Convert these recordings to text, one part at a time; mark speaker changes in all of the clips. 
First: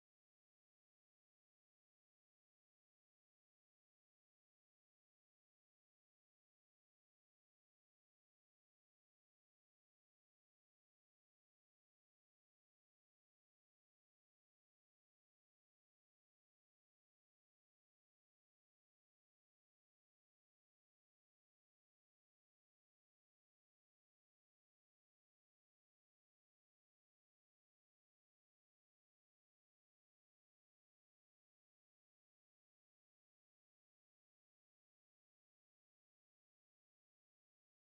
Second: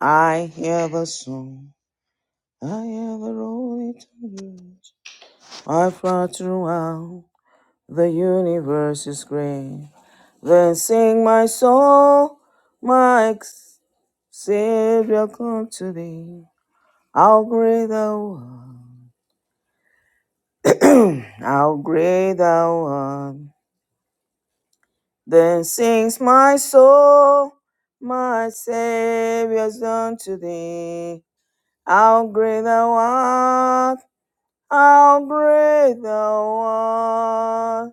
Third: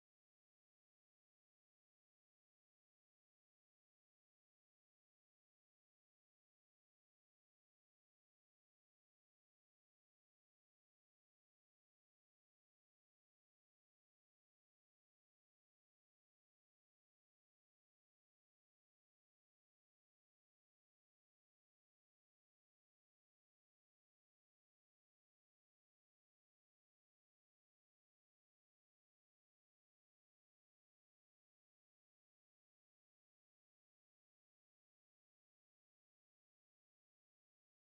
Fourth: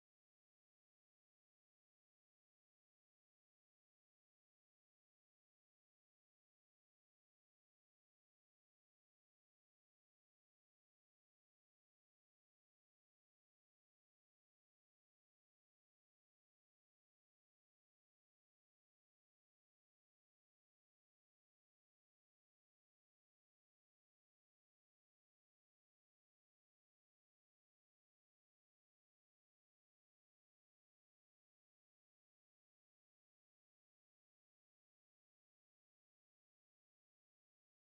Speaker 1: I have a song. I have a role to I far throughout the universe is great. Then sing my soul, my ex- Savior, come to thee. How great thou art, how great thou art. Then sings my soul, my Savior's unto thee. How great thou art. I'll break the one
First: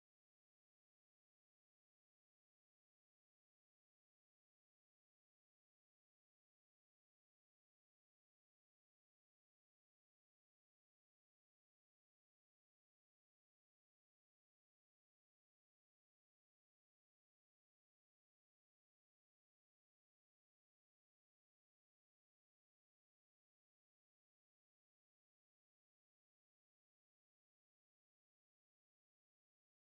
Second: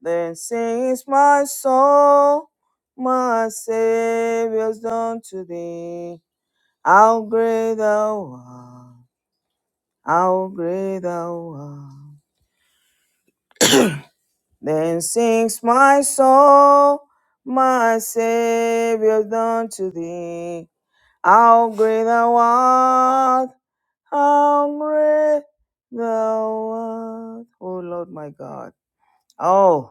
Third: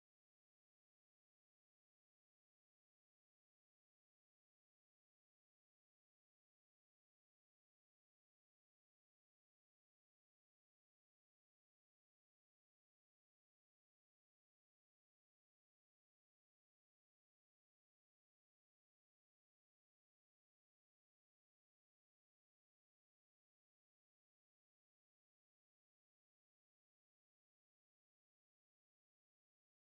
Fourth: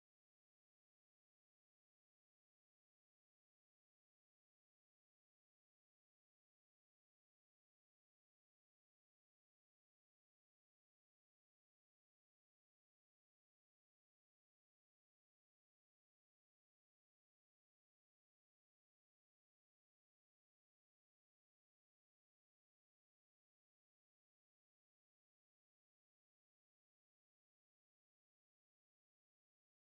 Speaker 1: that sings my soul, my Savior's done to thee. I'll break the one, I'll break the one then sings my soul, my Savior's done to thee. I'll break the one, I'll break the one. Oh Lord, my God. Oh.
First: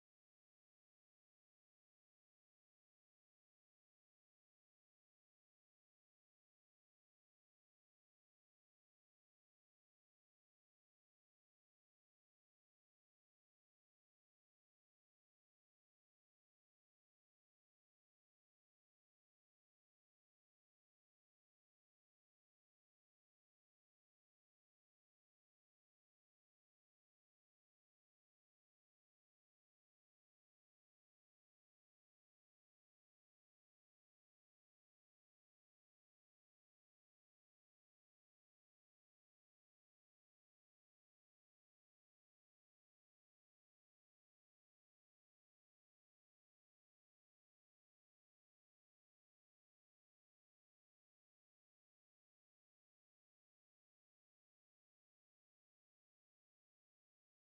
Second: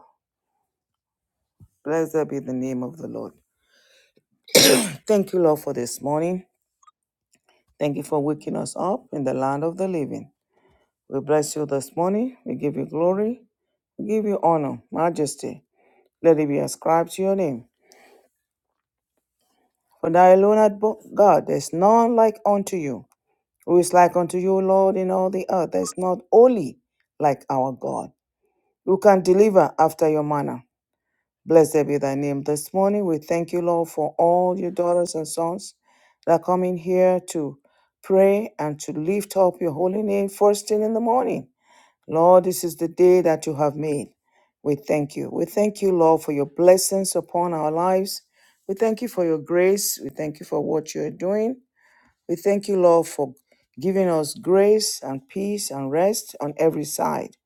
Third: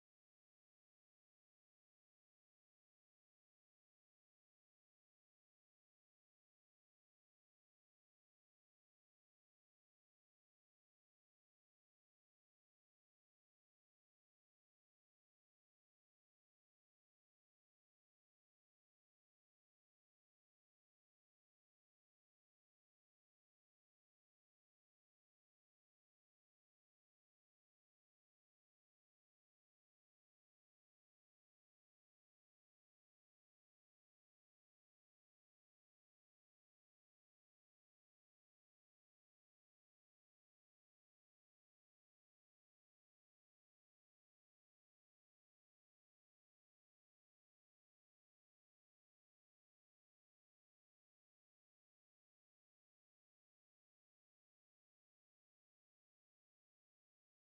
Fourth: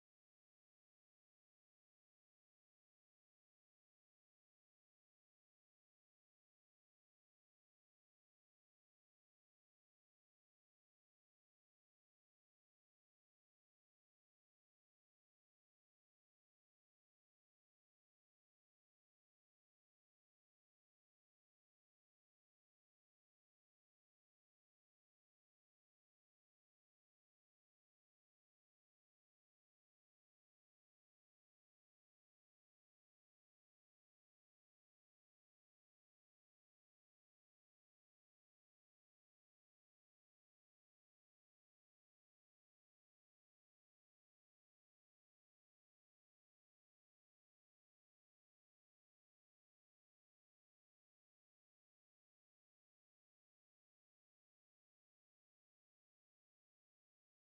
Speaker 1: Blessed be the name of the Lord. Thank you, Lord, for this morning. Thank you for waking us up in the land of the living. We bless you this morning. We give you glory. We give you honor, majesty. Let it be ascribed to your name. For thou alone art bo- God, there is none like unto you. Who is like unto you, Lord, in all the earth? There is not holy like our God. Who can deliver after your manner? Blessed be thy name. This morning we thank you, Lord, for all your daughters and sons that come in here to pray and to lift up your holy name first thing in the morning. Lord, this is the day that you have made. We thank you. We thank you, Lord, for your blessings upon our lives. We thank you for your grace. We thank you for what you are doing. We thank you, Lord, for giving us grace and peace and rest on every side.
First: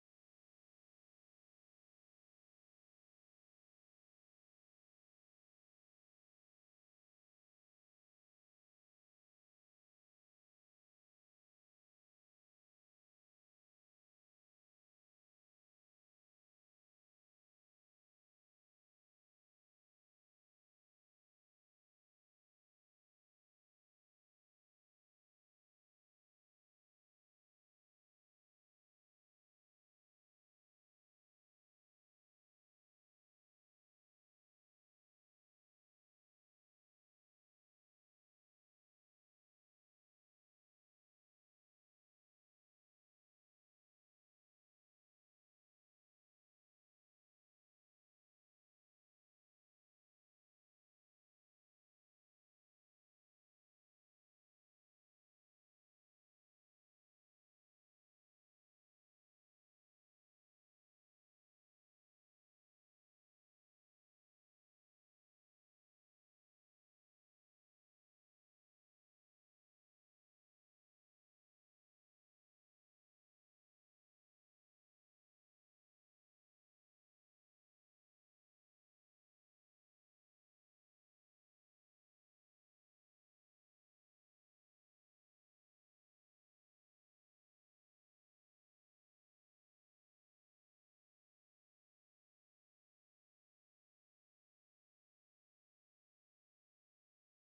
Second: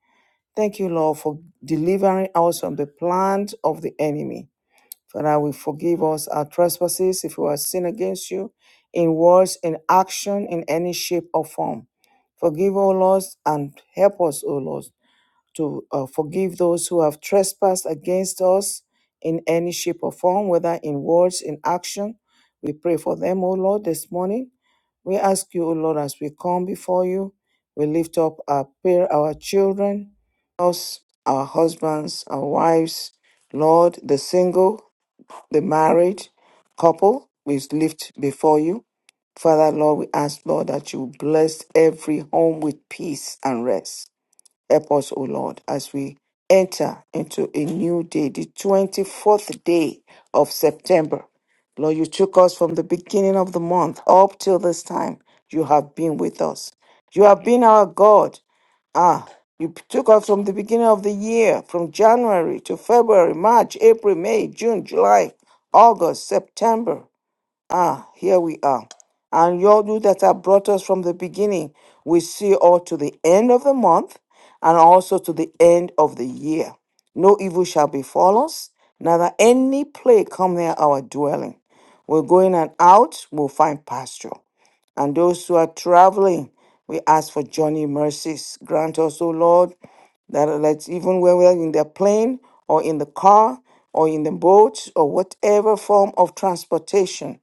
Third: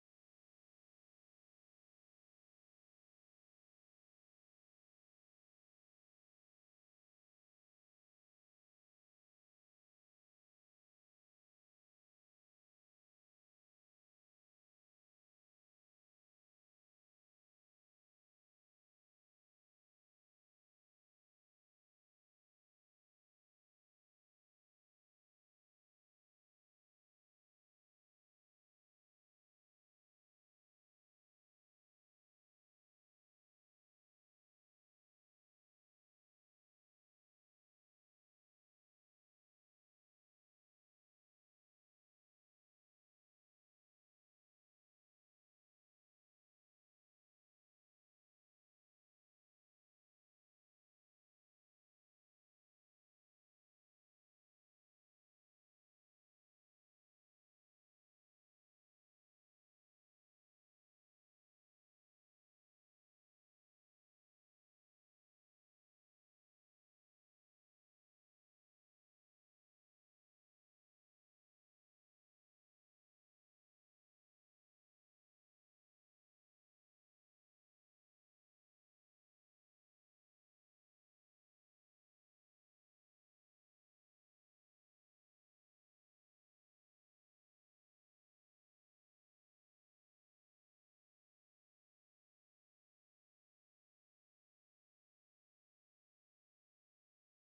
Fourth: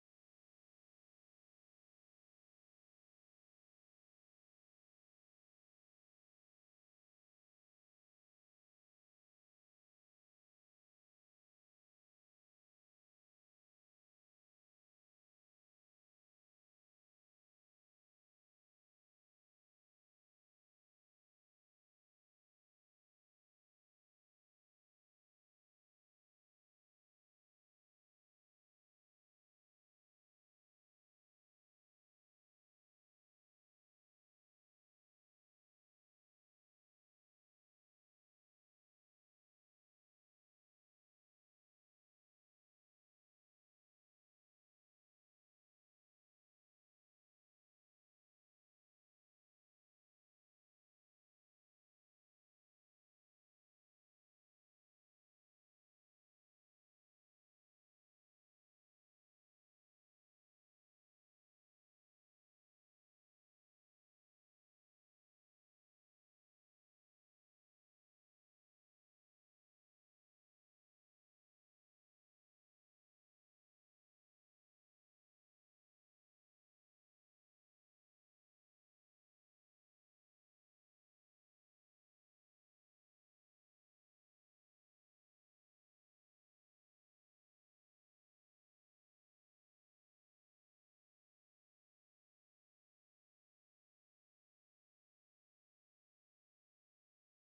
Speaker 1: Thank you, Lord, for delivering us from the plans of the enemy. Father, we forgive us our trespasses if we have sinned against you in words, in action, in any shape or form. Forgive, O Lord, and help us, O Lord, to uh, forgive those who have trespassed against us in any shape or form, whether in words, in action. We pray for them, O Lord, this morning. We ask you, O Lord, as we come before you, we lift up our prayer, our children, us, our husbands, our wives, Lord, the single the married couple we lift before you. Father, Lord, we ask, Lord, that you bless every home with peace and rest. Help us, O Lord, as we enter into a new day, the 24th day of September. Lord, you took us from the beginning of the month up till this time. You have been with us. You have been our God. Ah, you took us from the beginning of the year, from January to February, March, April, May, June, July, August, September. Ah, here we are. And your you that have brought us from the beginning, we see all to the end of the month and also to the end of the year. No evil shall befall us, neither any plague come near our dwelling. We're going and out, we'll find pasture. And those who are traveling, we ask for journey mercies. Grant us, O Lord, that let's even when we're in the plane or in the car or in the boat or whatever form of transportation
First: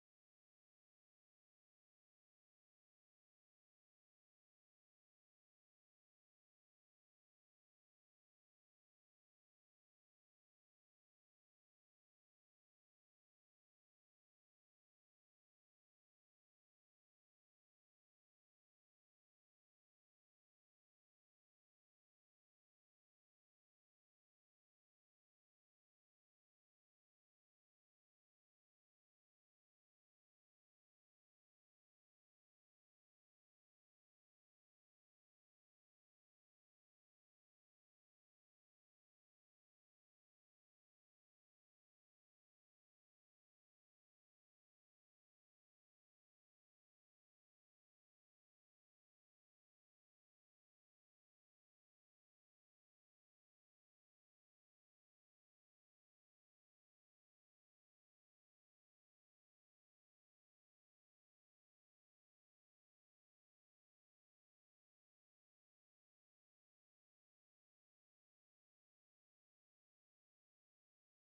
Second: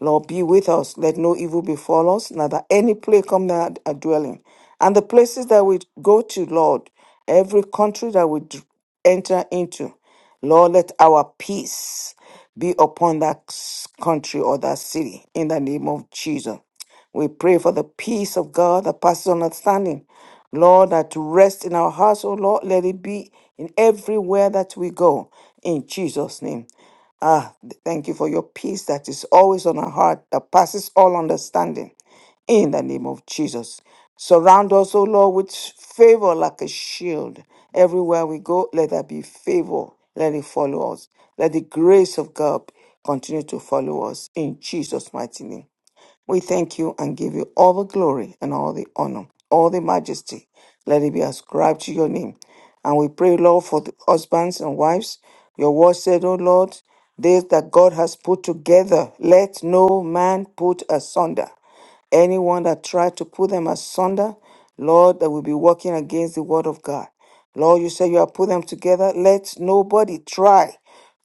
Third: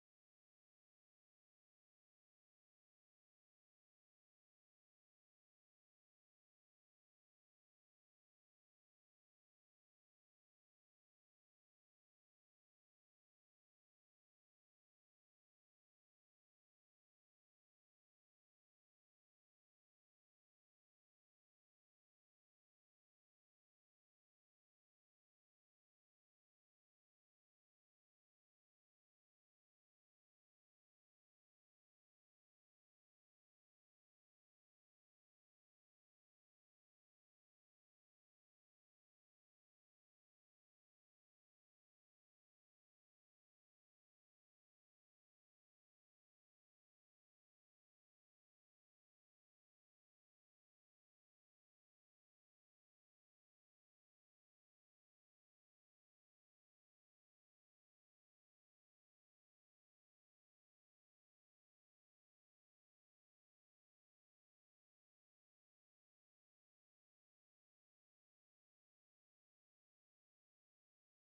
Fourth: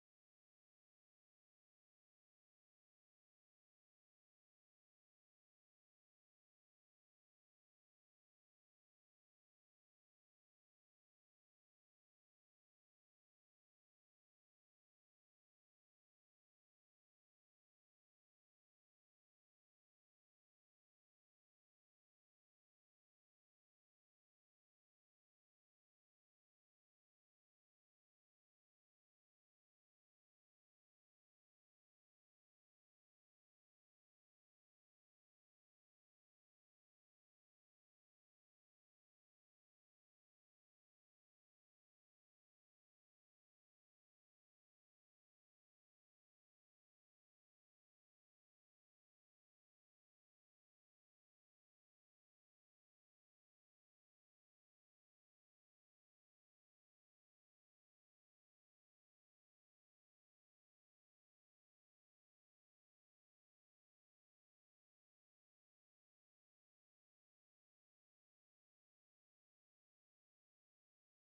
Speaker 1: Lord, be with us. Let no evil befall us, neither any plague come near our dwelling. And the places that we go to, Lord, every country that we d- enter into, Lord, let our peace be upon that s- country or that city in the name of Jesus. We pray for the peace of God that passes understanding. Lord, that rest in our hearts, O Lord, let it be in everywhere that we go. In Jesus' name. Ah, thank you for your peace that is always on our heart, that passes all understanding. In the name of Jesus. Surround us, O Lord, with favor like a shield. Everywhere we go, let there be favor. Let it follow us. Let the grace of God continue to follow us in Jesus' mighty name. We thank you and give you all the glory and all the honor, all the majesty. Let it be ascribed to your name. And we pray, Lord, for the husbands and wives. Your word said, O Lord, these that God has put together, let no man put asunder. Anyone that tried to put them asunder, Lord, that will be working against the word of God. Lord, you said you have put them together. Let nobody try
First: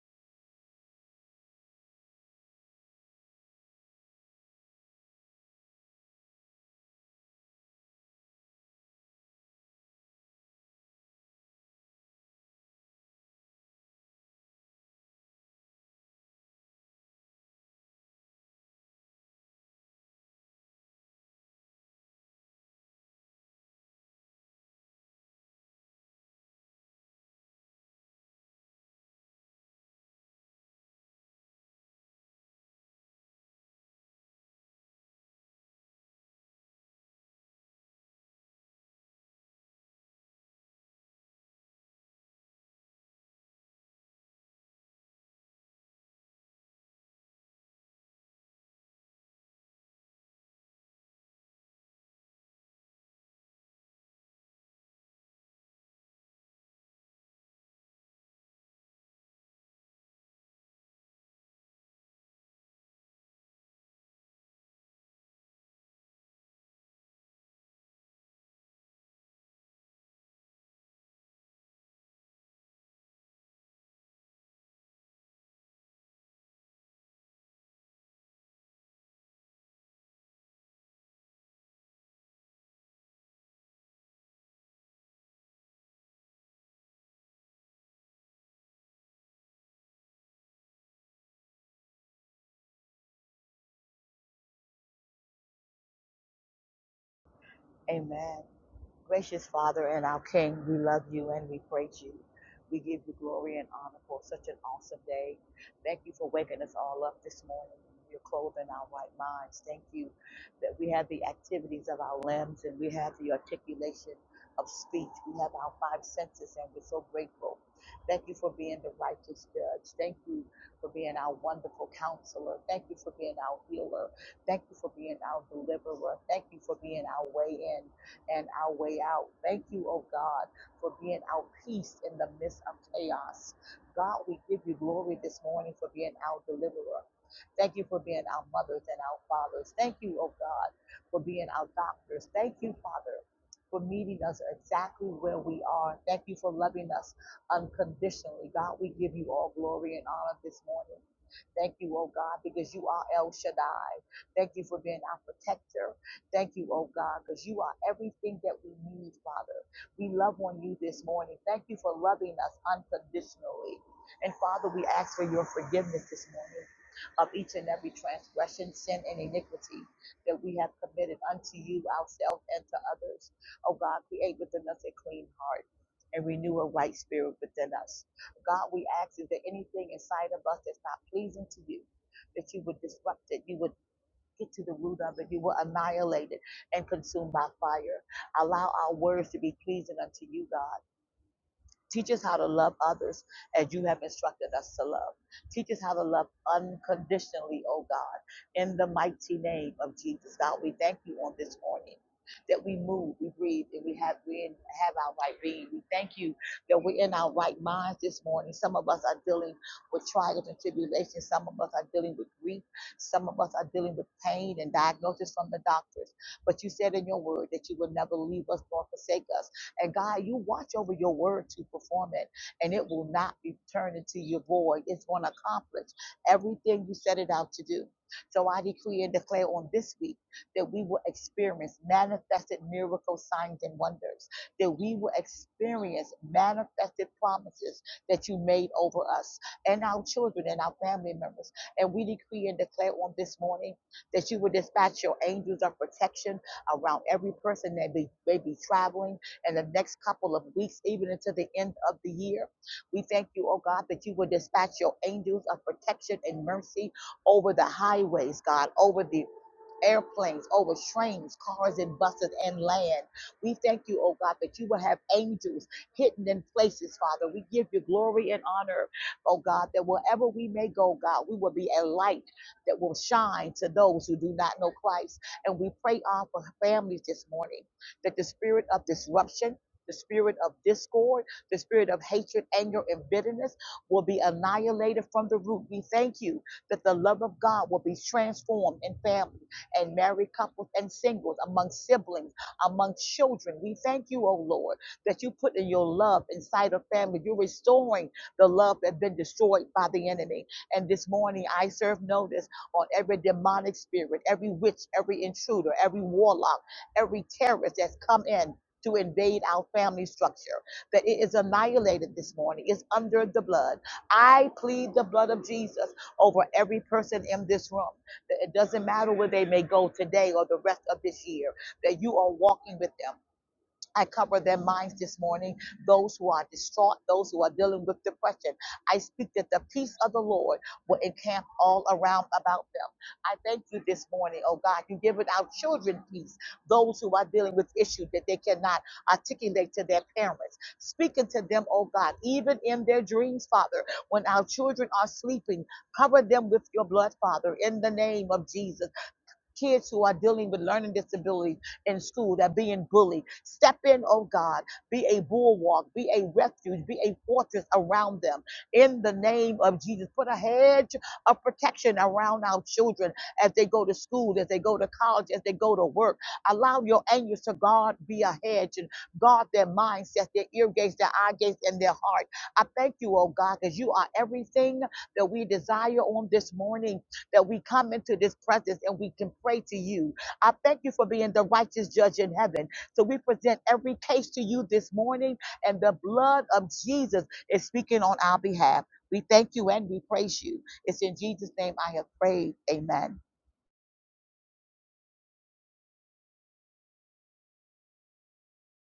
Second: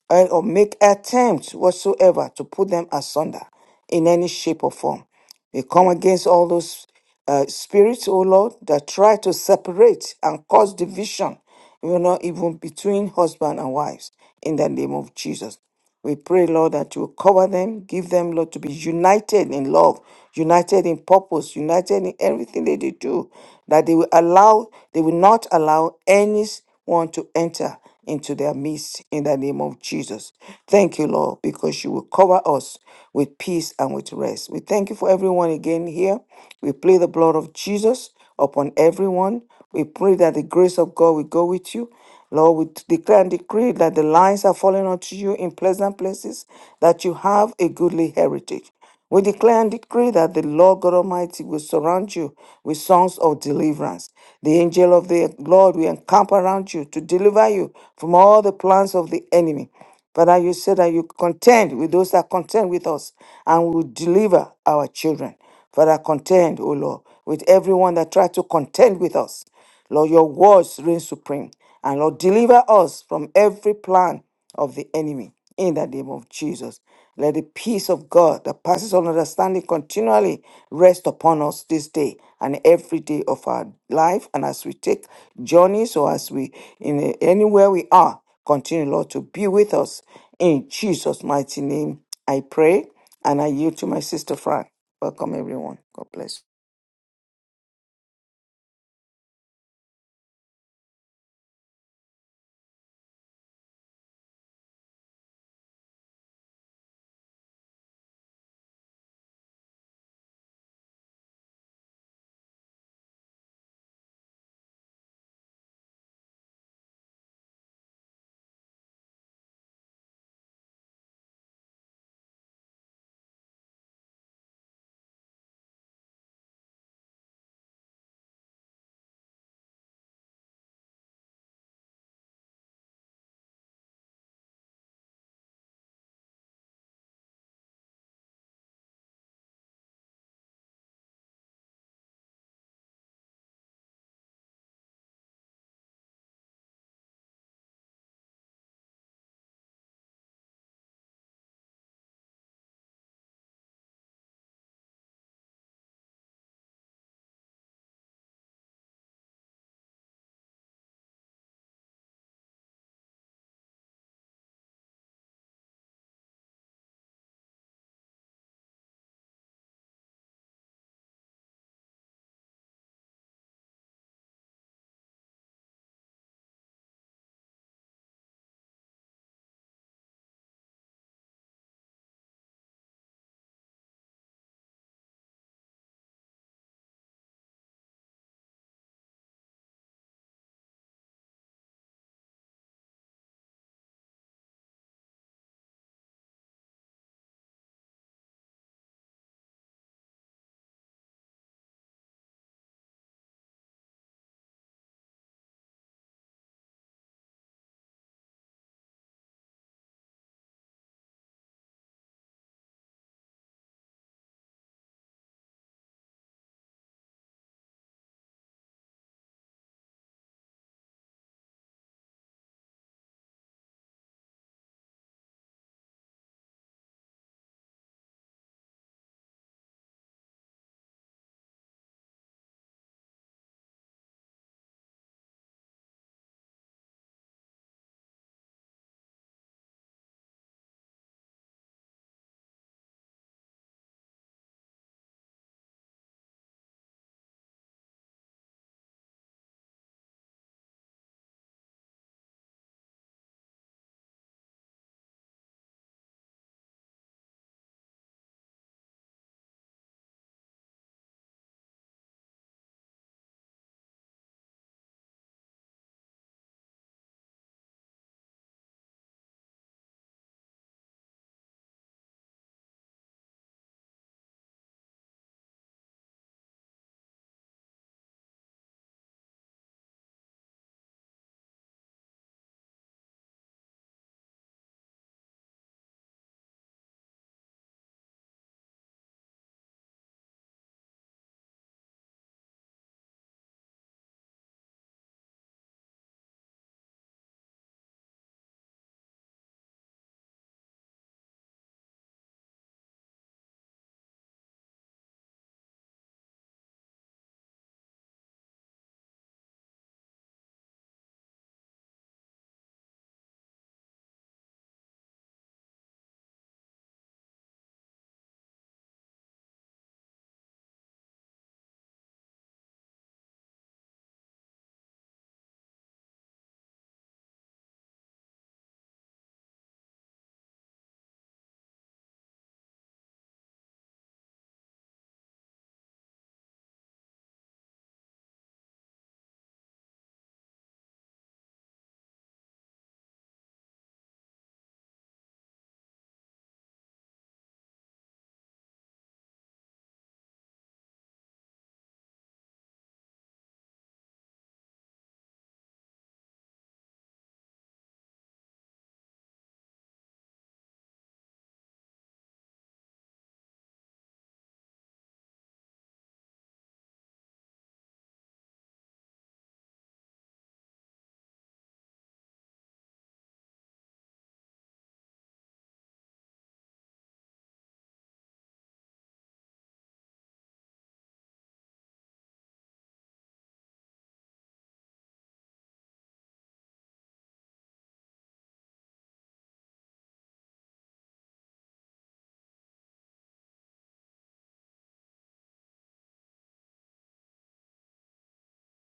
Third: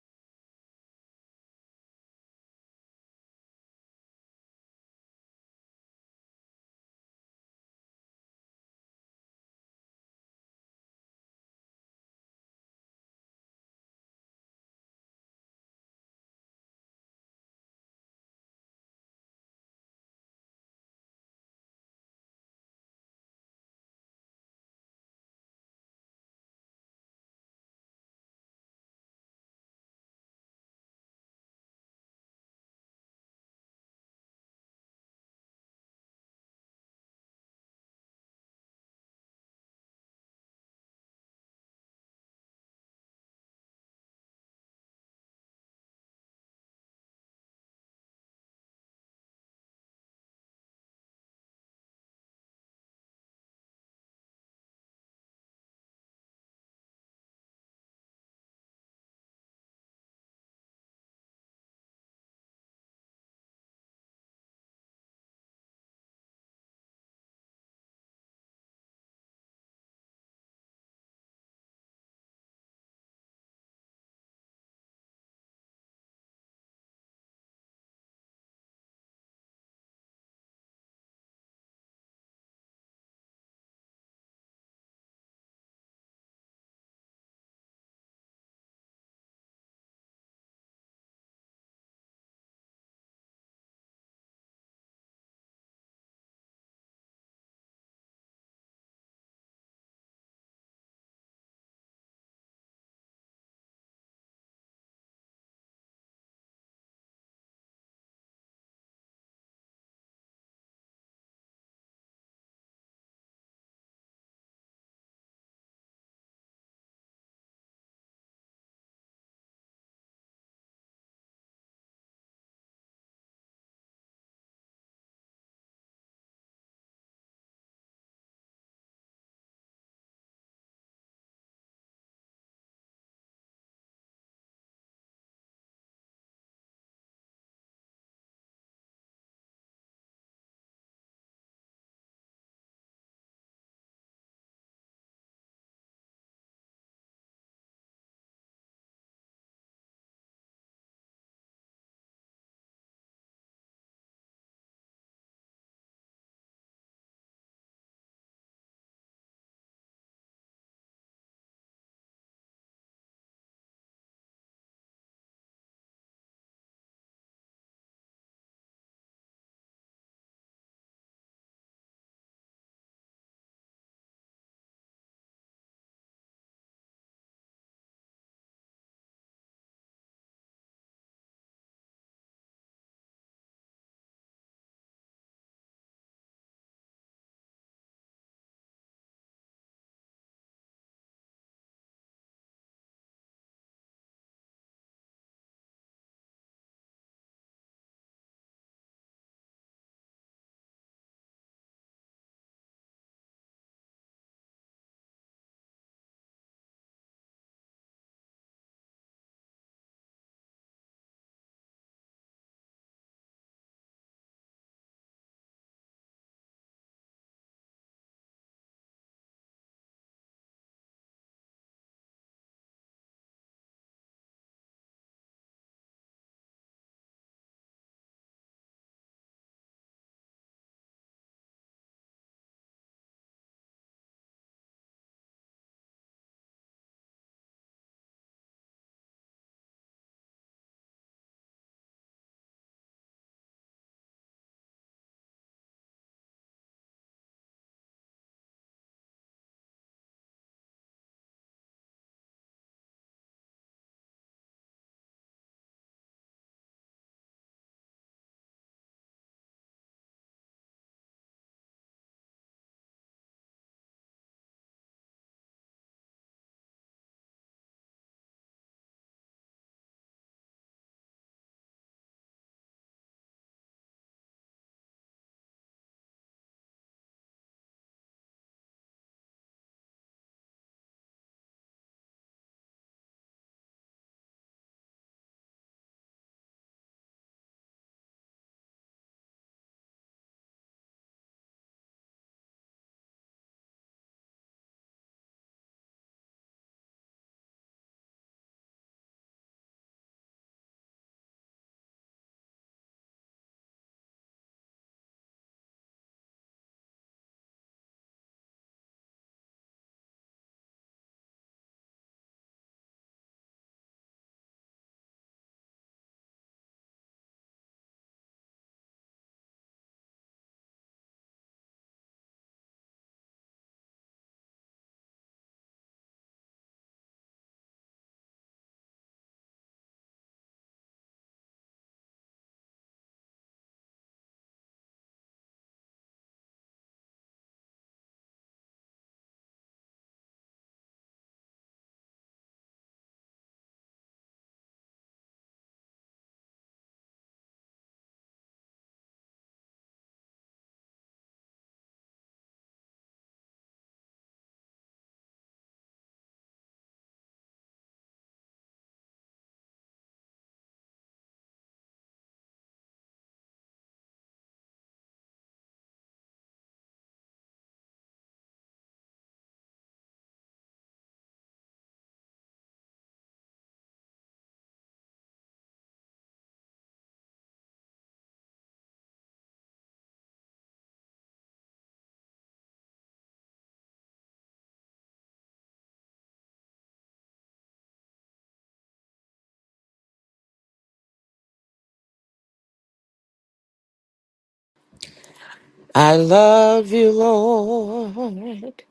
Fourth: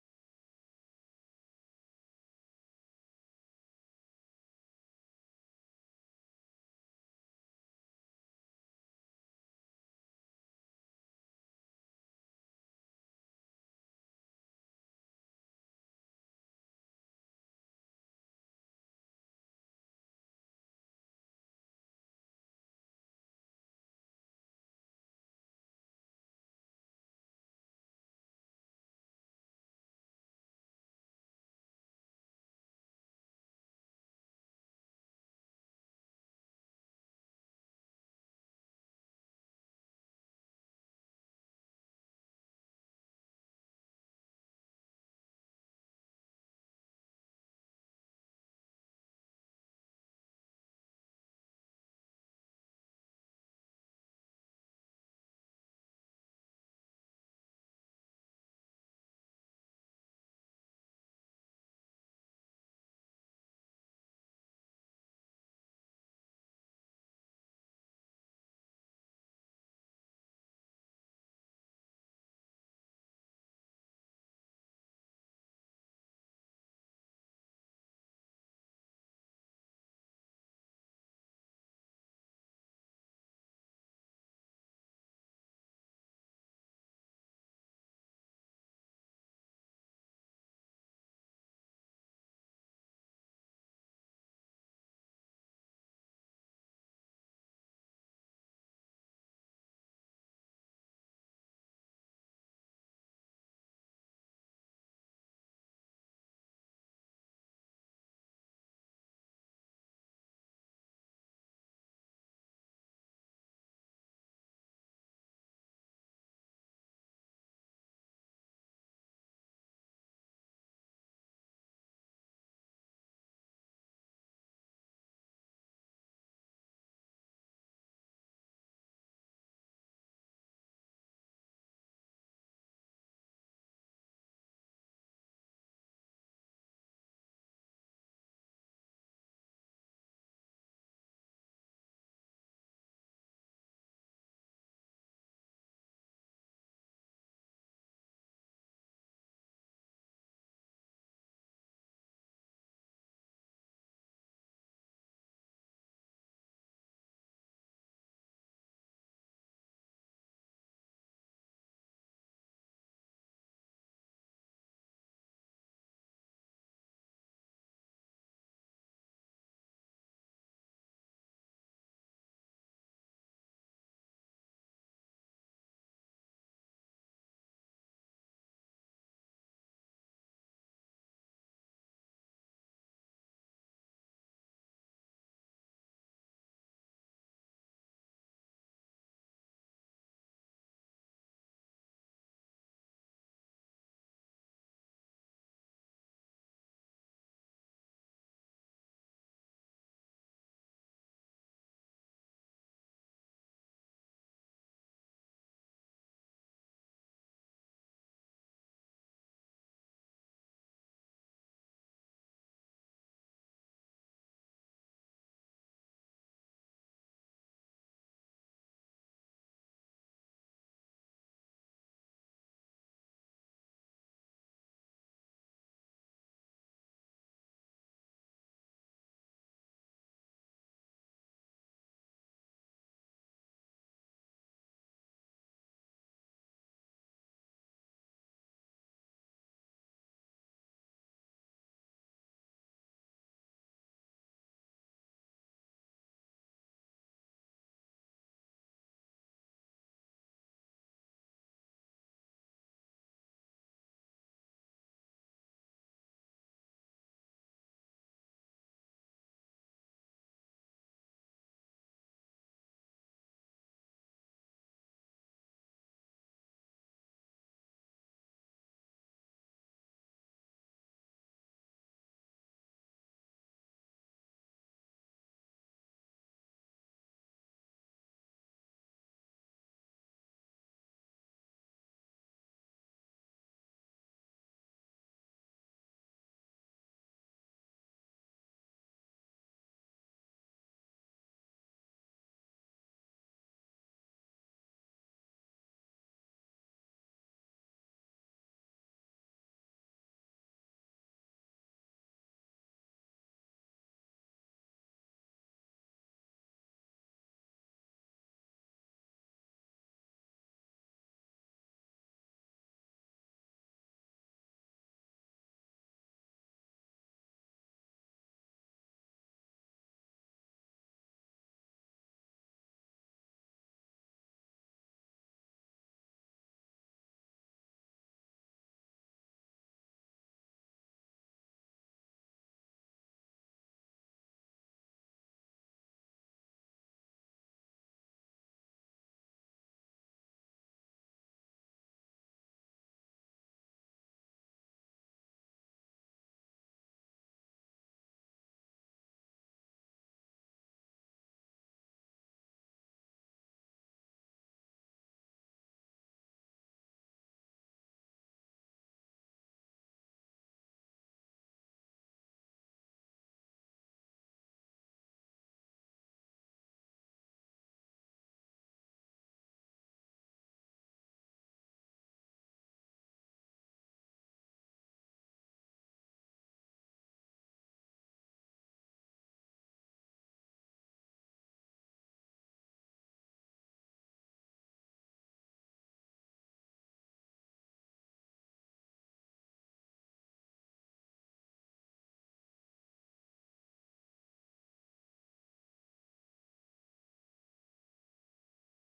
Speaker 1: and or make attempts whatsoever to put them asunder in any shape or form. We come against all those uh, spirits, oh Lord, that try to separate and cause division, you know, even between husband and wives, in the name of Jesus. We pray, Lord, that you will cover them, give them, Lord, to be united in love, united in purpose, united in everything that they do, that they will allow, they will not allow anyone to enter into their midst in the name of Jesus. Thank you, Lord, because you will cover us with peace and with rest. We thank you for everyone again here. We play the blood of Jesus upon everyone. We pray that the grace of God will go with you. Lord, we declare and decree that the lines are falling unto you in pleasant places, that you have a goodly heritage. We declare and decree that the Lord God Almighty will surround you with songs of deliverance. The angel of the Lord will encamp around you to deliver you from all the plans of the enemy. Father, you said that you contend with those that contend with us and will deliver our children. Father, contend, O Lord, with everyone that try to contend with us. Lord, your words reign supreme. And Lord, deliver us from every plan of the enemy in the name of Jesus. Let the peace of God that passes all understanding continually rest upon us this day and every day of our life. And as we take journeys or as we in anywhere we are, continue, Lord, to be with us. In Jesus' mighty name, I pray and I yield to my sister Fran. Welcome, everyone. God bless you.
Speaker 2: Amen. Gracious Father and our King, we love you and we praise you. We give you glory and honor for such an awesome day. Thank you for waking us all up this morning. You're clothing our white minds. Thank you that we have the activities of our limbs and we have the articulation of speech. We have our five senses and we're so grateful. Thank you for being the righteous judge. Thank you for being our wonderful counselor. Thank you for being our healer. Thank you for being our deliverer. Thank you for being our way in and our way out. Thank you, oh God, for being our peace in the midst of chaos. God, we give you glory this morning for being our deliverer. Thank you for being our mothers and our fathers. Thank you, oh God, for being our doctors. Thank you, Father, for meeting us exactly where we are. Thank you for loving us unconditionally. God, we give you all glory and honor this morning. Thank you, oh God, because you are El Shaddai. Thank you for being our protector. Thank you, oh God, because you are everything that we need, Father. We love on you this morning. Thank you for loving us unconditionally. And Father, we ask for your forgiveness this morning of each and every transgression, sin, and iniquity that we have committed unto you, ourselves, and to others. Oh God, create within us a clean heart and renew a right spirit within us. God, we ask is there anything inside of us that's not pleasing to you, that you would disrupt it, you would get to the root of it, you will annihilate it and consume by fire. Allow our words to be pleasing unto you, God. Teach us how to love others as you have instructed us to love. Teach us how to love unconditionally, oh God, in the mighty name of Jesus. God, we thank you on this morning. That we move, we breathe, and we have we have our right being. We thank you that we're in our right minds this morning. Some of us are dealing with trials and tribulations. Some of us are dealing with grief. Some of us are dealing with pain and diagnosis from the doctors. But you said in your word that you would never leave us nor forsake us. And God, you watch over your word to perform it, and it will not be turned into your void. It's going to accomplish everything you set it out to do. So I decree and declare on this week that we will experience manifested miracles, signs and wonders, that we will experience manifested promises that you made over us and our children and our family members. And we decree and declare on this morning that you will dispatch your angels of protection around every person that may be traveling and the next couple of weeks, even into the end of the year. We thank you, oh God, that you will dispatch your angels of protection and mercy over the highways, God, over the airplanes, over trains, cars, and buses and land. We thank you, oh God, that you will have angels hidden in places, Father. We give you glory and honor, oh God, that wherever we may go, God, we will be a light that will shine to those who do not know Christ. And we pray on for families this morning that the spirit of disruption, the spirit of discord, the spirit of hatred, anger, and bitterness will be annihilated from the root. We thank you that the love of God will be transformed in families and married couples and singles, among siblings, among children. We thank you, oh Lord, that you put in your love inside of family. You're restoring the love that's been destroyed by the enemy. And this morning, I serve notice on every demonic spirit, every witch, every intruder, every warlock, every terrorist that's come in. To invade our family structure, that it is annihilated this morning, it's under the blood. I plead the blood of Jesus over every person in this room. It doesn't matter where they may go today or the rest of this year, that you are walking with them. I cover their minds this morning, those who are distraught, those who are dealing with depression. I speak that the peace of the Lord will encamp all around about them. I thank you this morning, oh God. You've given our children peace, those who are dealing with issues that they cannot articulate to their parents. Speaking to them, oh God, even in their dreams, Father, when our children are sleeping, cover them with your blood, Father, in the name of Jesus kids who are dealing with learning disabilities in school that are being bullied. Step in, oh God. Be a bulwark, be a refuge, be a fortress around them. In the name of Jesus, put a hedge of protection around our children as they go to school, as they go to college, as they go to work. Allow your angels to guard, be a hedge, and guard their mindsets, their ear gates, their eye gates, and their heart. I thank you, oh God, because you are everything that we desire on this morning that we come into this presence and we can pray to you. I thank you for being the righteous judge in heaven. So we present every case to you this morning, and the blood of Jesus is speaking on our behalf. We thank you and we praise you. It's in Jesus' name I have prayed. Amen.
Speaker 3: I love you, Lord,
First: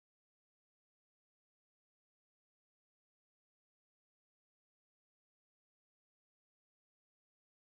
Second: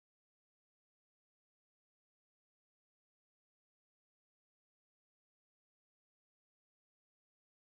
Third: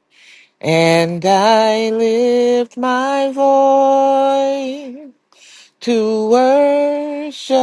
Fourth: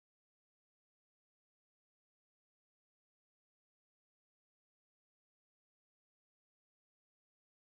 Speaker 3: and I lift my voice to worship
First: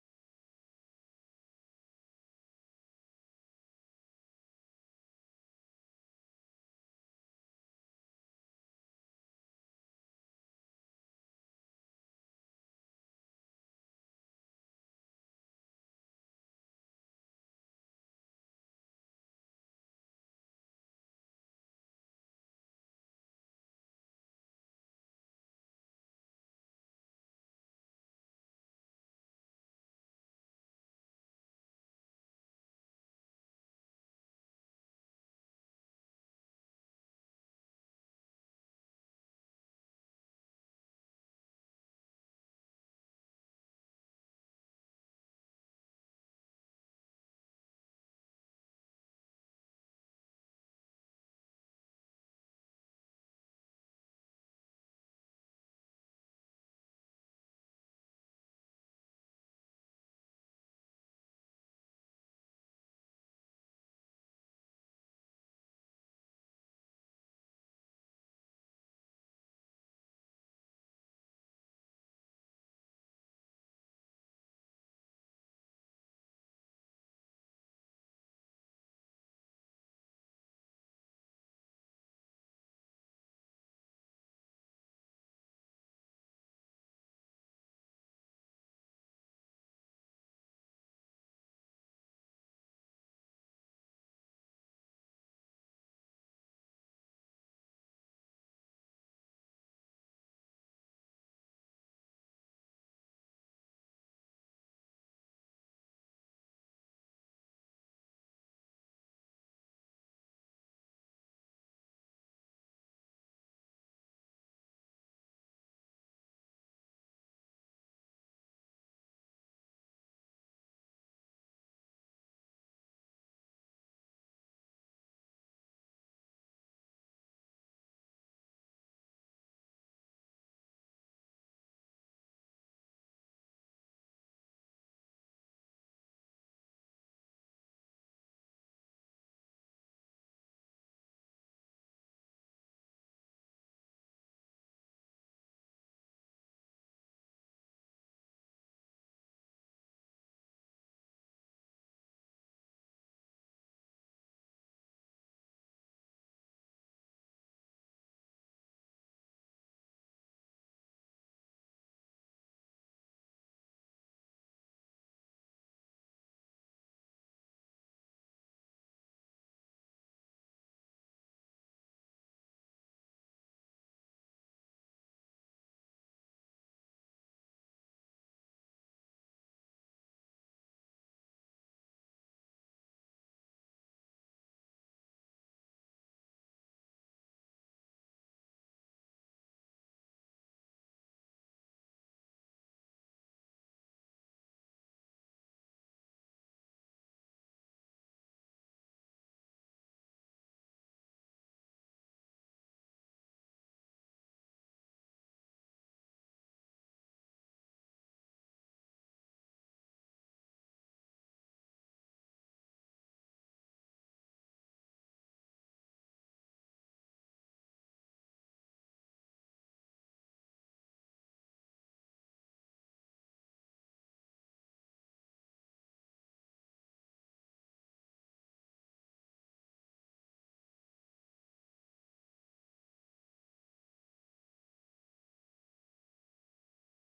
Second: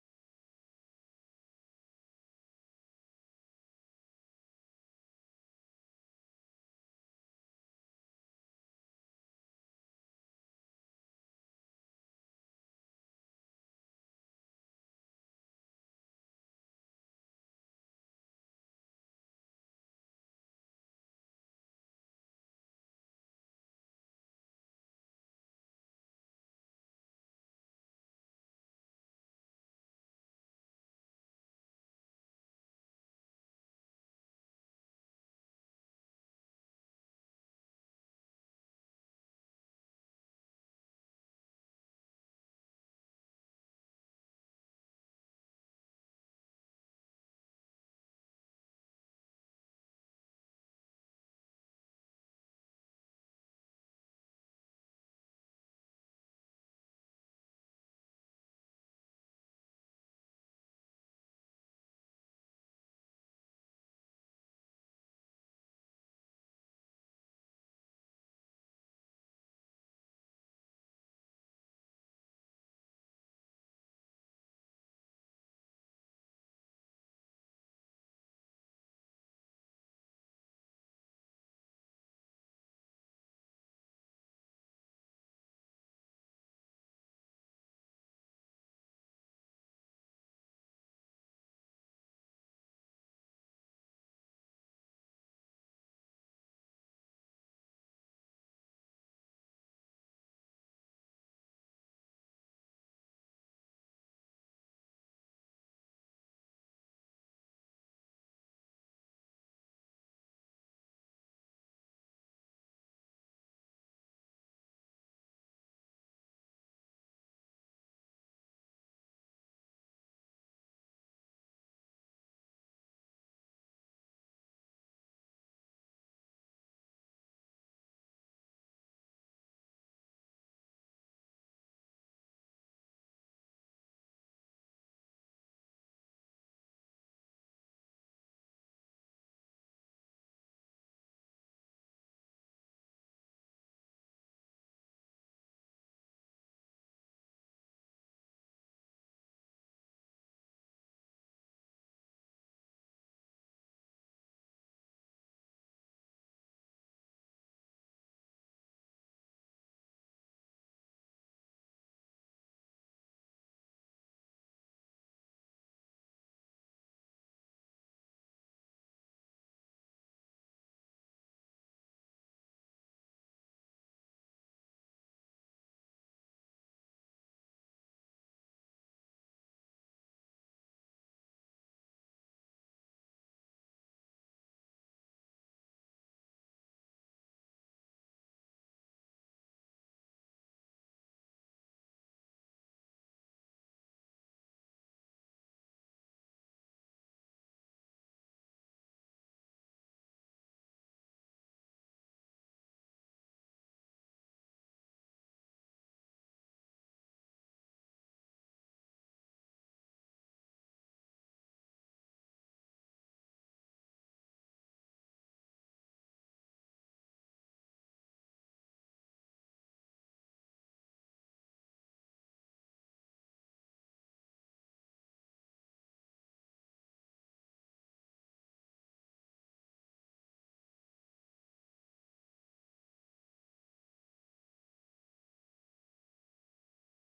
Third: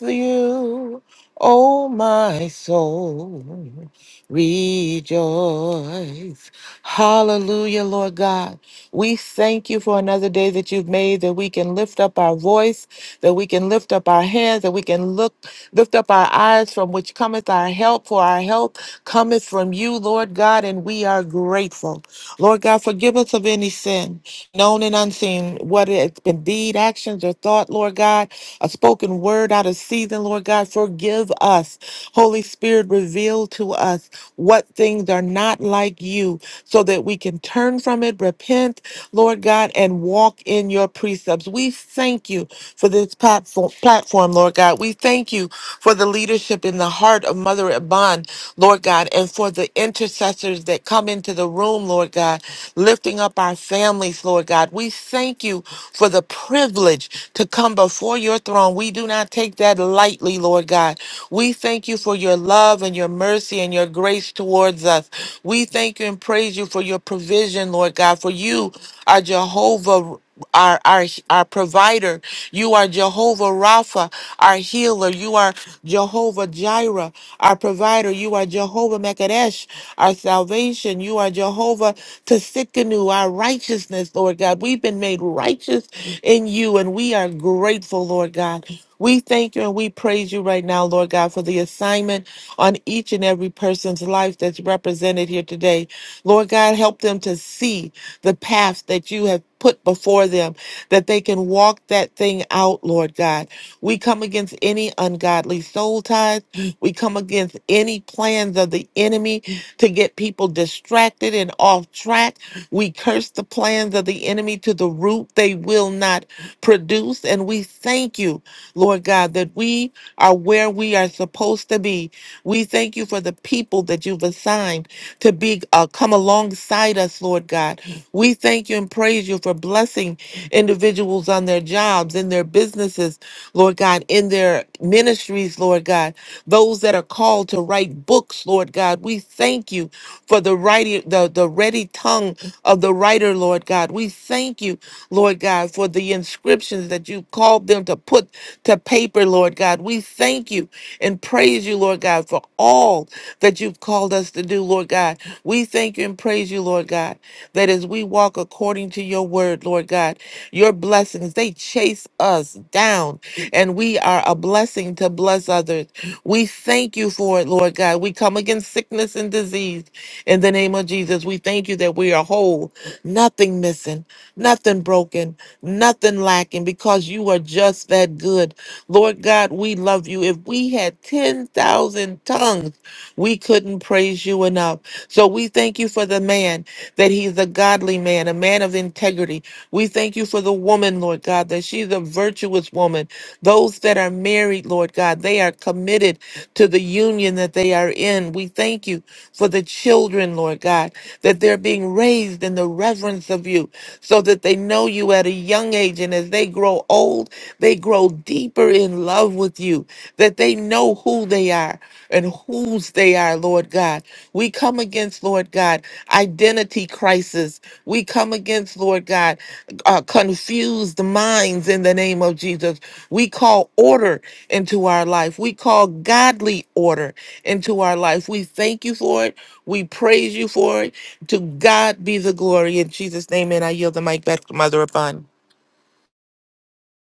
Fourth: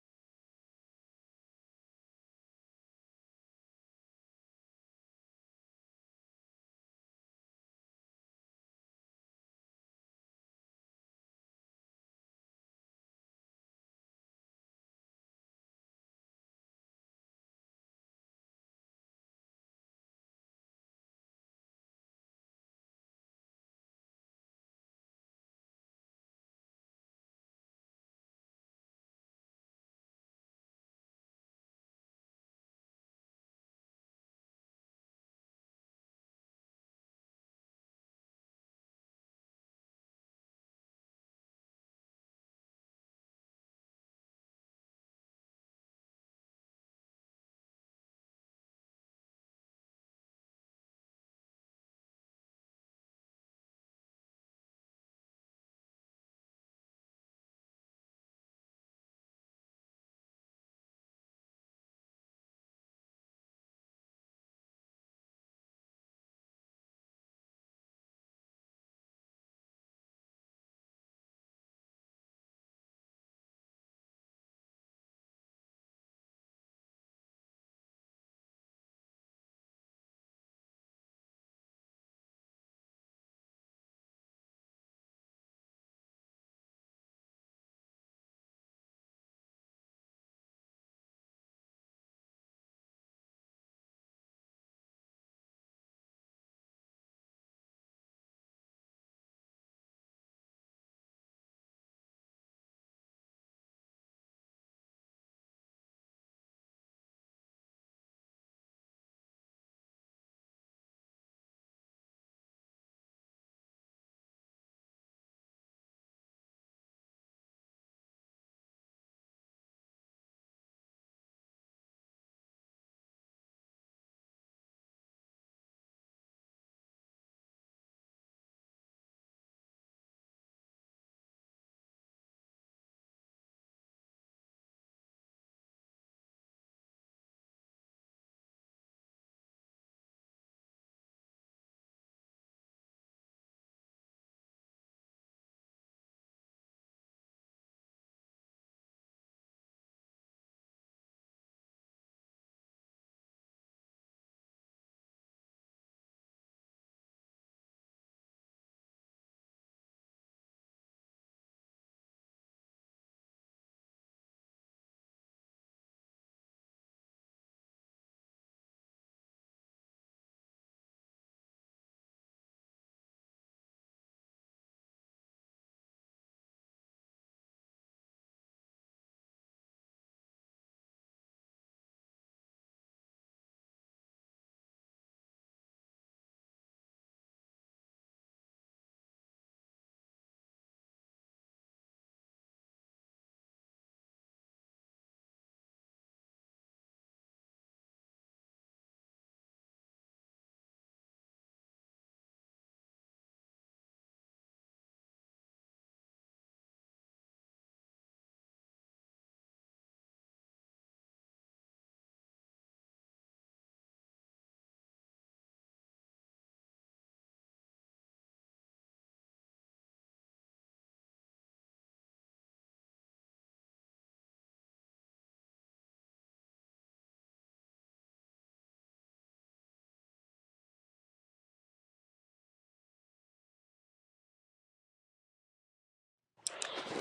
Speaker 3: you, O my soul. Rejoice. Hallelujah, Lord God. We thank you for another day that you've made that we can lift up our voice, that we can lift up our hands, that we can look, lift up our eyes from which cometh our help, for our help cometh from you, Lord God, and we are grateful. Lord God, forgive us of any sin known and unseen, what it's been deed, actions, or thought, Lord God, a spoken word out of season, Lord God, forgive us. Holy Spirit, reveal to us what things are not like you so that we can turn from it, repent, Lord God, and walk in your precepts. We thank you for this platform, platform Lord God. We thank you for the leadership in the heart of Mother at Bond, Lord God, and for the intercessors that come into the room, Lord God, lifting up our families, Lord God. We thank you for the privilege to come before your throne. We do not take that lightly, Lord God. We thank you for your love and your mercy and your grace towards us. We thank you and praise you for your provision, Lord God, for you are Jehovah our our our provider. You are Jehovah Rapha, our healer. You are Jehovah Jireh, our provider. You are Jehovah Mekadesh, our salvation. You are Jehovah Tsikanu, our righteousness, Lord God. We've been made righteous in you, and we are grateful, Lord God. We thank you and we praise you right now, Lord God, for the assignment on each and every person's life that's represented here today. Lord God, help them to see the path that you have put before them, that they can walk that thing out, Lord God. We come against any ungodly soul ties. We come against any plans of the enemy to get people distracted and off track. We curse the plans of the enemy to the root. They will not produce. And we thank you, Lord God, that we are where we are supposed to be. We thank you for the people that you've assigned to be uh, come alongside us, Lord God. We thank you and praise you for blessing individuals on their jobs, in their businesses, Lord God, in their ministries, Lord God. Those that are called to write books, Lord God, we thank you for the writing, the, the ready tongue of the writer, Lord God. We thank you, Lord God, for the inscriptions that you called them to put to paper, Lord God. We thank you and praise you, Lord God, for all that you've called us to do, Lord God. We thank you and praise you, Lord God, that as we walk according to your word, Lord God, your blessings, they chase us down, and we are a blessing to bless others. We thank you for it, Lord God. We come against sickness and disease in the name of Jesus. We thank you that we are whole, nothing missing, nothing broken, nothing lacking, because you are just that good. Lord God, we love you. If we had 10,000 tongues, we couldn't praise you enough. So we thank you for the man, that he's a godly man, a man of integrity. We thank you for the woman, Lord God, that she's a virtuous woman. Those that are married, Lord God, they are committed to the union that they are in. We thank you for the children, Lord God, that they're being raised in the reverence of you so that they know you at a young age. And as they grow old, they grow deeper in love with you, that they know who they are and whose they are, Lord God. We come against, Lord God, identity crisis. We come against, Lord God, uh, confused minds in the name of Jesus. We call order into our life. We call godly order into our life. We thank you for it. We praise you for it. To God be the glory. In Jesus' name, and I yield the mic back to Mother Upon.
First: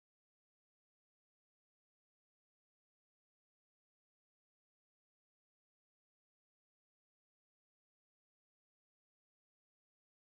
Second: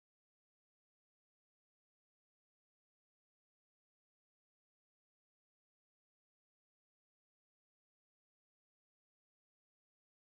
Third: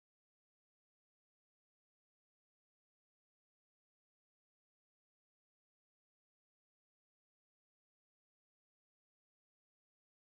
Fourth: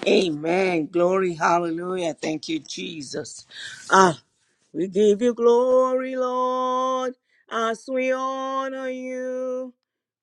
Speaker 4: Amen. Glory. Hallelujah. Thank you, Jesus. Ah, we give you glory, Lord, as we honor you.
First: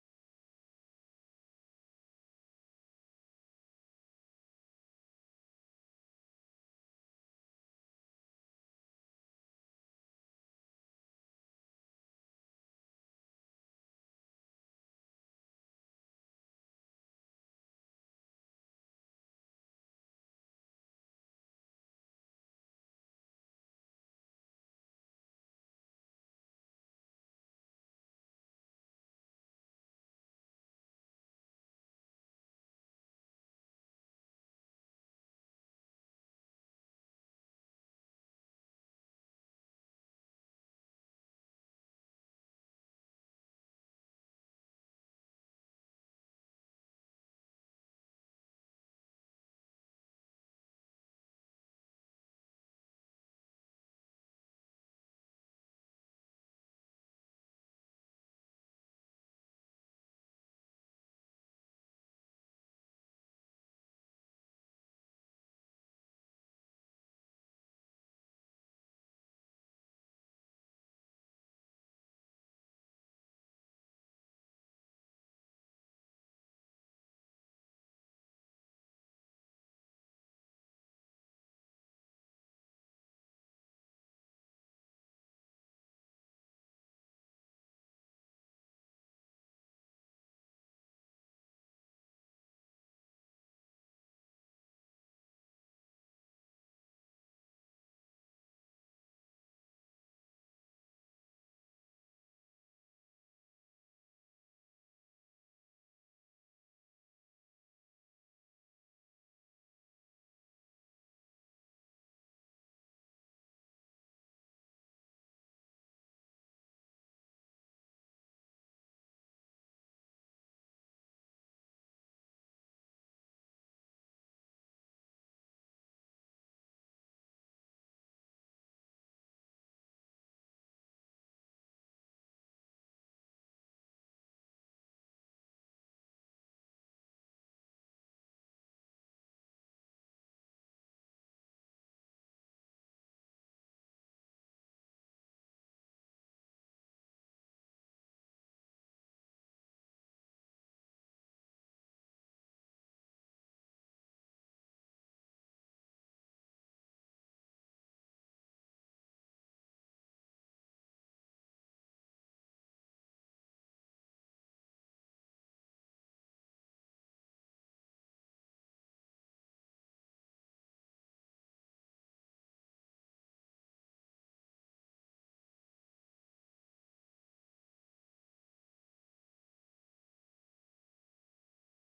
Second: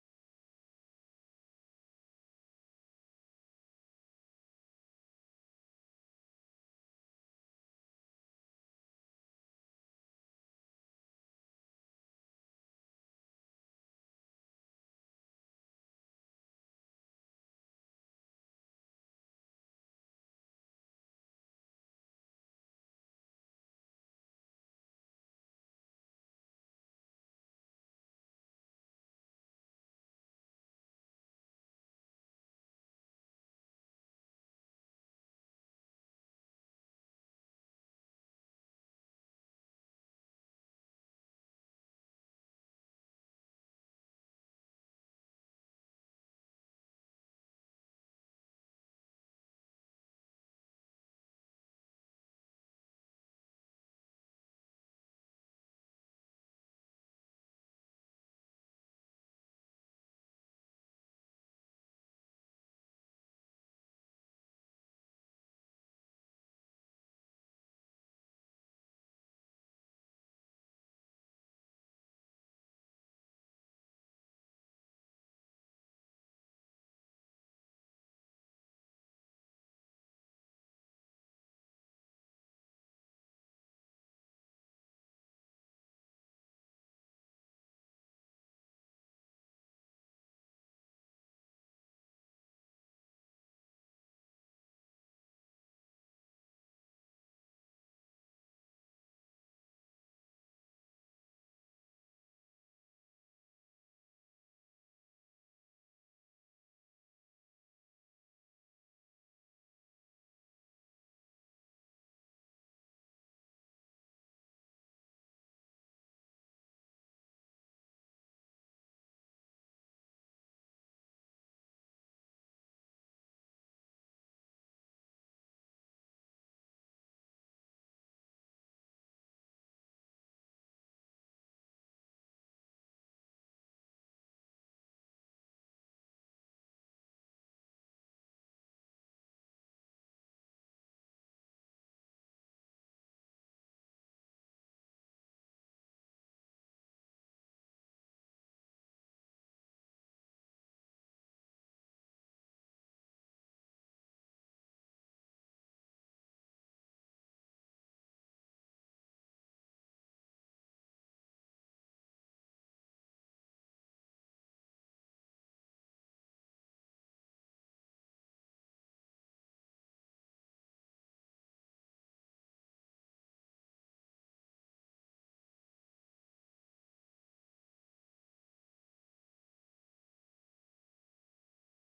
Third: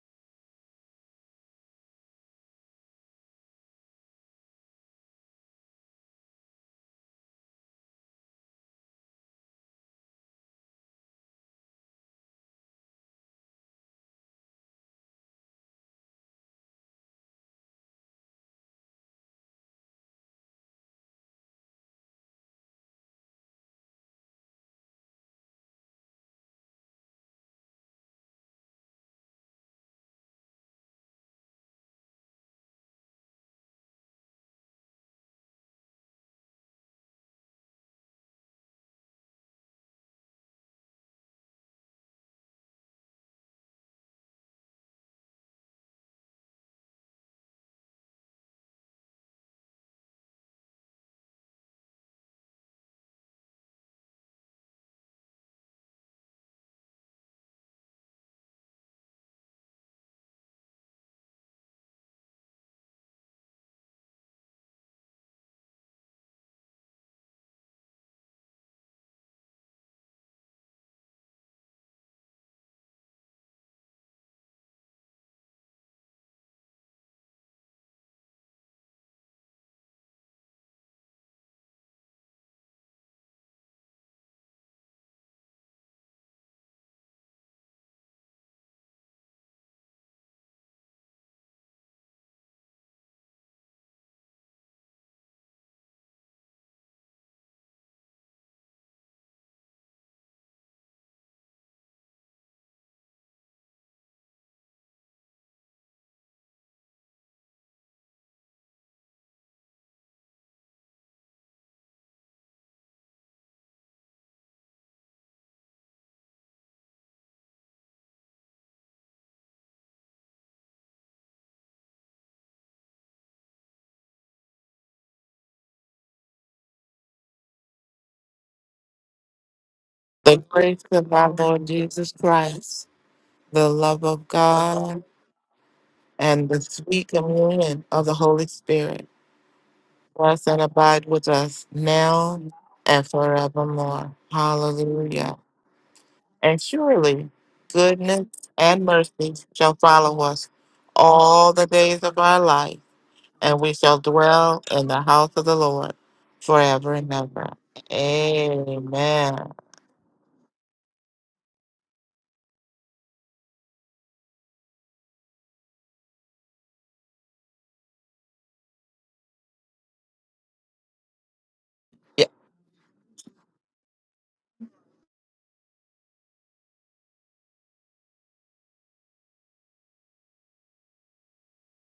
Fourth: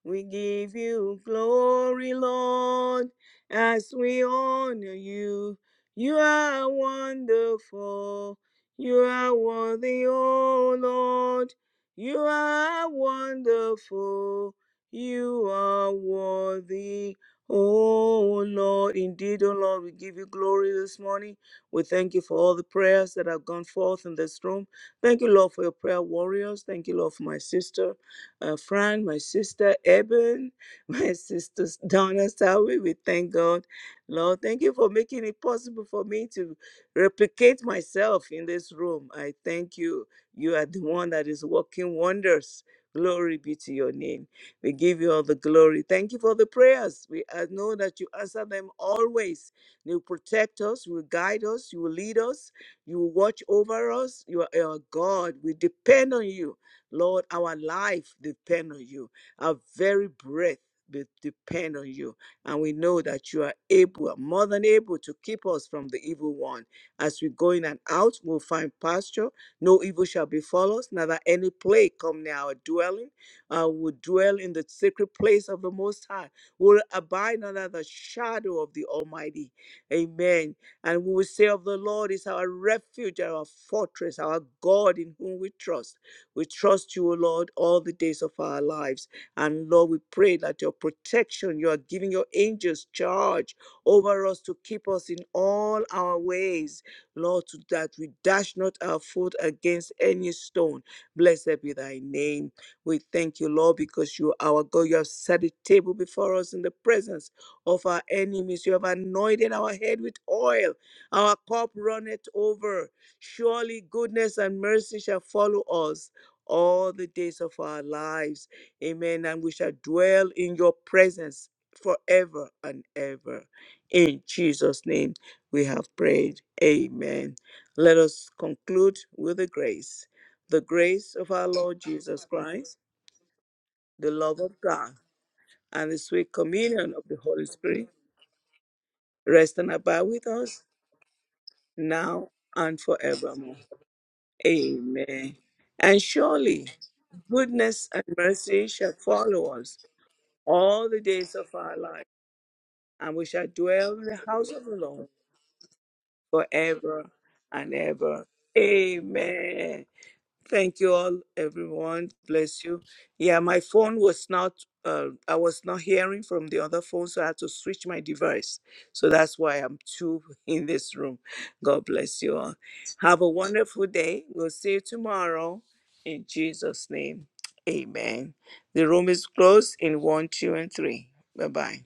Speaker 4: We give you glory, Lord, as we honor you. You are wonderful. You are worthy, O Lord. You are wonderful. You are worthy, O Lord. Indeed, O Lord, we give you glory this morning. We thank you for all the prayers that have gone forth in this room. Thank you, Lord, for your prayer warriors. Thank you, Lord, for my sister uh, Fran, my sister Eben, my sister Donna Sawi. We thank God. Lord, thank you for making it possible for me to replicate myself in this room. I thank you. You are the one that is working wonders. Glory be to your name. We give you all the glory. Thank you for the prayers. We uh, know that you answer them always. You will protect us. You will guide us. You will lead us. You will watch over us. You are our God. We depend on you. Lord, our life depends on you. Our very breath be- depend on you. And we know that you are able, more than able, to keep us from the evil one. As we go in and out, we'll find pasture. No evil shall befall us, neither any plague come near our dwelling. Uh, we'll dwell in the secret place of the Most High. We'll abide under the shadow of the Almighty. Amen. And we will say of the Lord is our refuge, our fortress, our God in whom we trust. We trust you, O Lord, all the days of our lives. And Lord, we pray that your protection, you are giving your angels charge over us to keep us in all our ways. Lord, to that we dash not our foot against any stone. Blessed be thy name. We thank you, Lord, because you are our God. You have set a table before us in the presence of our enemies. You have anointed our head with oil. Our cup runneth over. Surely goodness and mercy shall follow us all the days of our lives. Amen. And we shall dwell in your presence forever and ever. In Jesus' name we have prayed. Amen. Let us conclude with the grace.
Speaker 3: The
Speaker 4: The
Speaker 3: grace of
Speaker 4: grace of
Speaker 3: our
Speaker 4: our
Speaker 3: Lord
Speaker 4: Lord
Speaker 3: Jesus
Speaker 4: Jesus Christ,
Speaker 3: Christ, the love
Speaker 4: the
Speaker 3: of
Speaker 4: love of God,
Speaker 3: God
Speaker 4: and the sweet
Speaker 3: and the
Speaker 4: communion of
Speaker 3: sweet
Speaker 4: the Holy Spirit
Speaker 3: communion of the Holy Spirit
Speaker 4: rest and abide with
Speaker 3: rest and
Speaker 4: us
Speaker 3: abide with us
Speaker 4: now
Speaker 3: now
Speaker 4: and
Speaker 3: and
Speaker 4: forevermore.
Speaker 3: forevermore.
Speaker 4: Amen.
Speaker 3: Hallelujah.
Speaker 4: And
Speaker 3: And
Speaker 4: surely
Speaker 3: surely
Speaker 4: goodness and
Speaker 3: goodness
Speaker 4: mercy
Speaker 3: and
Speaker 4: shall
Speaker 3: mercy
Speaker 4: follow
Speaker 3: shall
Speaker 4: us
Speaker 3: follow us
Speaker 4: all the days
Speaker 3: all
Speaker 4: of
Speaker 3: the
Speaker 4: our
Speaker 3: days
Speaker 4: life,
Speaker 3: of our life,
Speaker 4: and we shall
Speaker 3: and we
Speaker 4: dwell
Speaker 3: shall
Speaker 4: in the house
Speaker 3: dwell
Speaker 4: of the
Speaker 3: in the
Speaker 4: Lord
Speaker 3: house of the Lord forever
Speaker 4: forever
Speaker 3: and ever.
Speaker 4: and ever.
Speaker 3: Amen.
Speaker 4: Amen. Thank you all, everyone. Bless you. Yeah, my phone was not, uh, I was not hearing from the other phone, so I had to switch my device. So that's why I'm two in this room. God bless you all. Have a wonderful day. We'll see you tomorrow in Jesus' name. Amen. The room is closed in one, two, and three. Bye bye.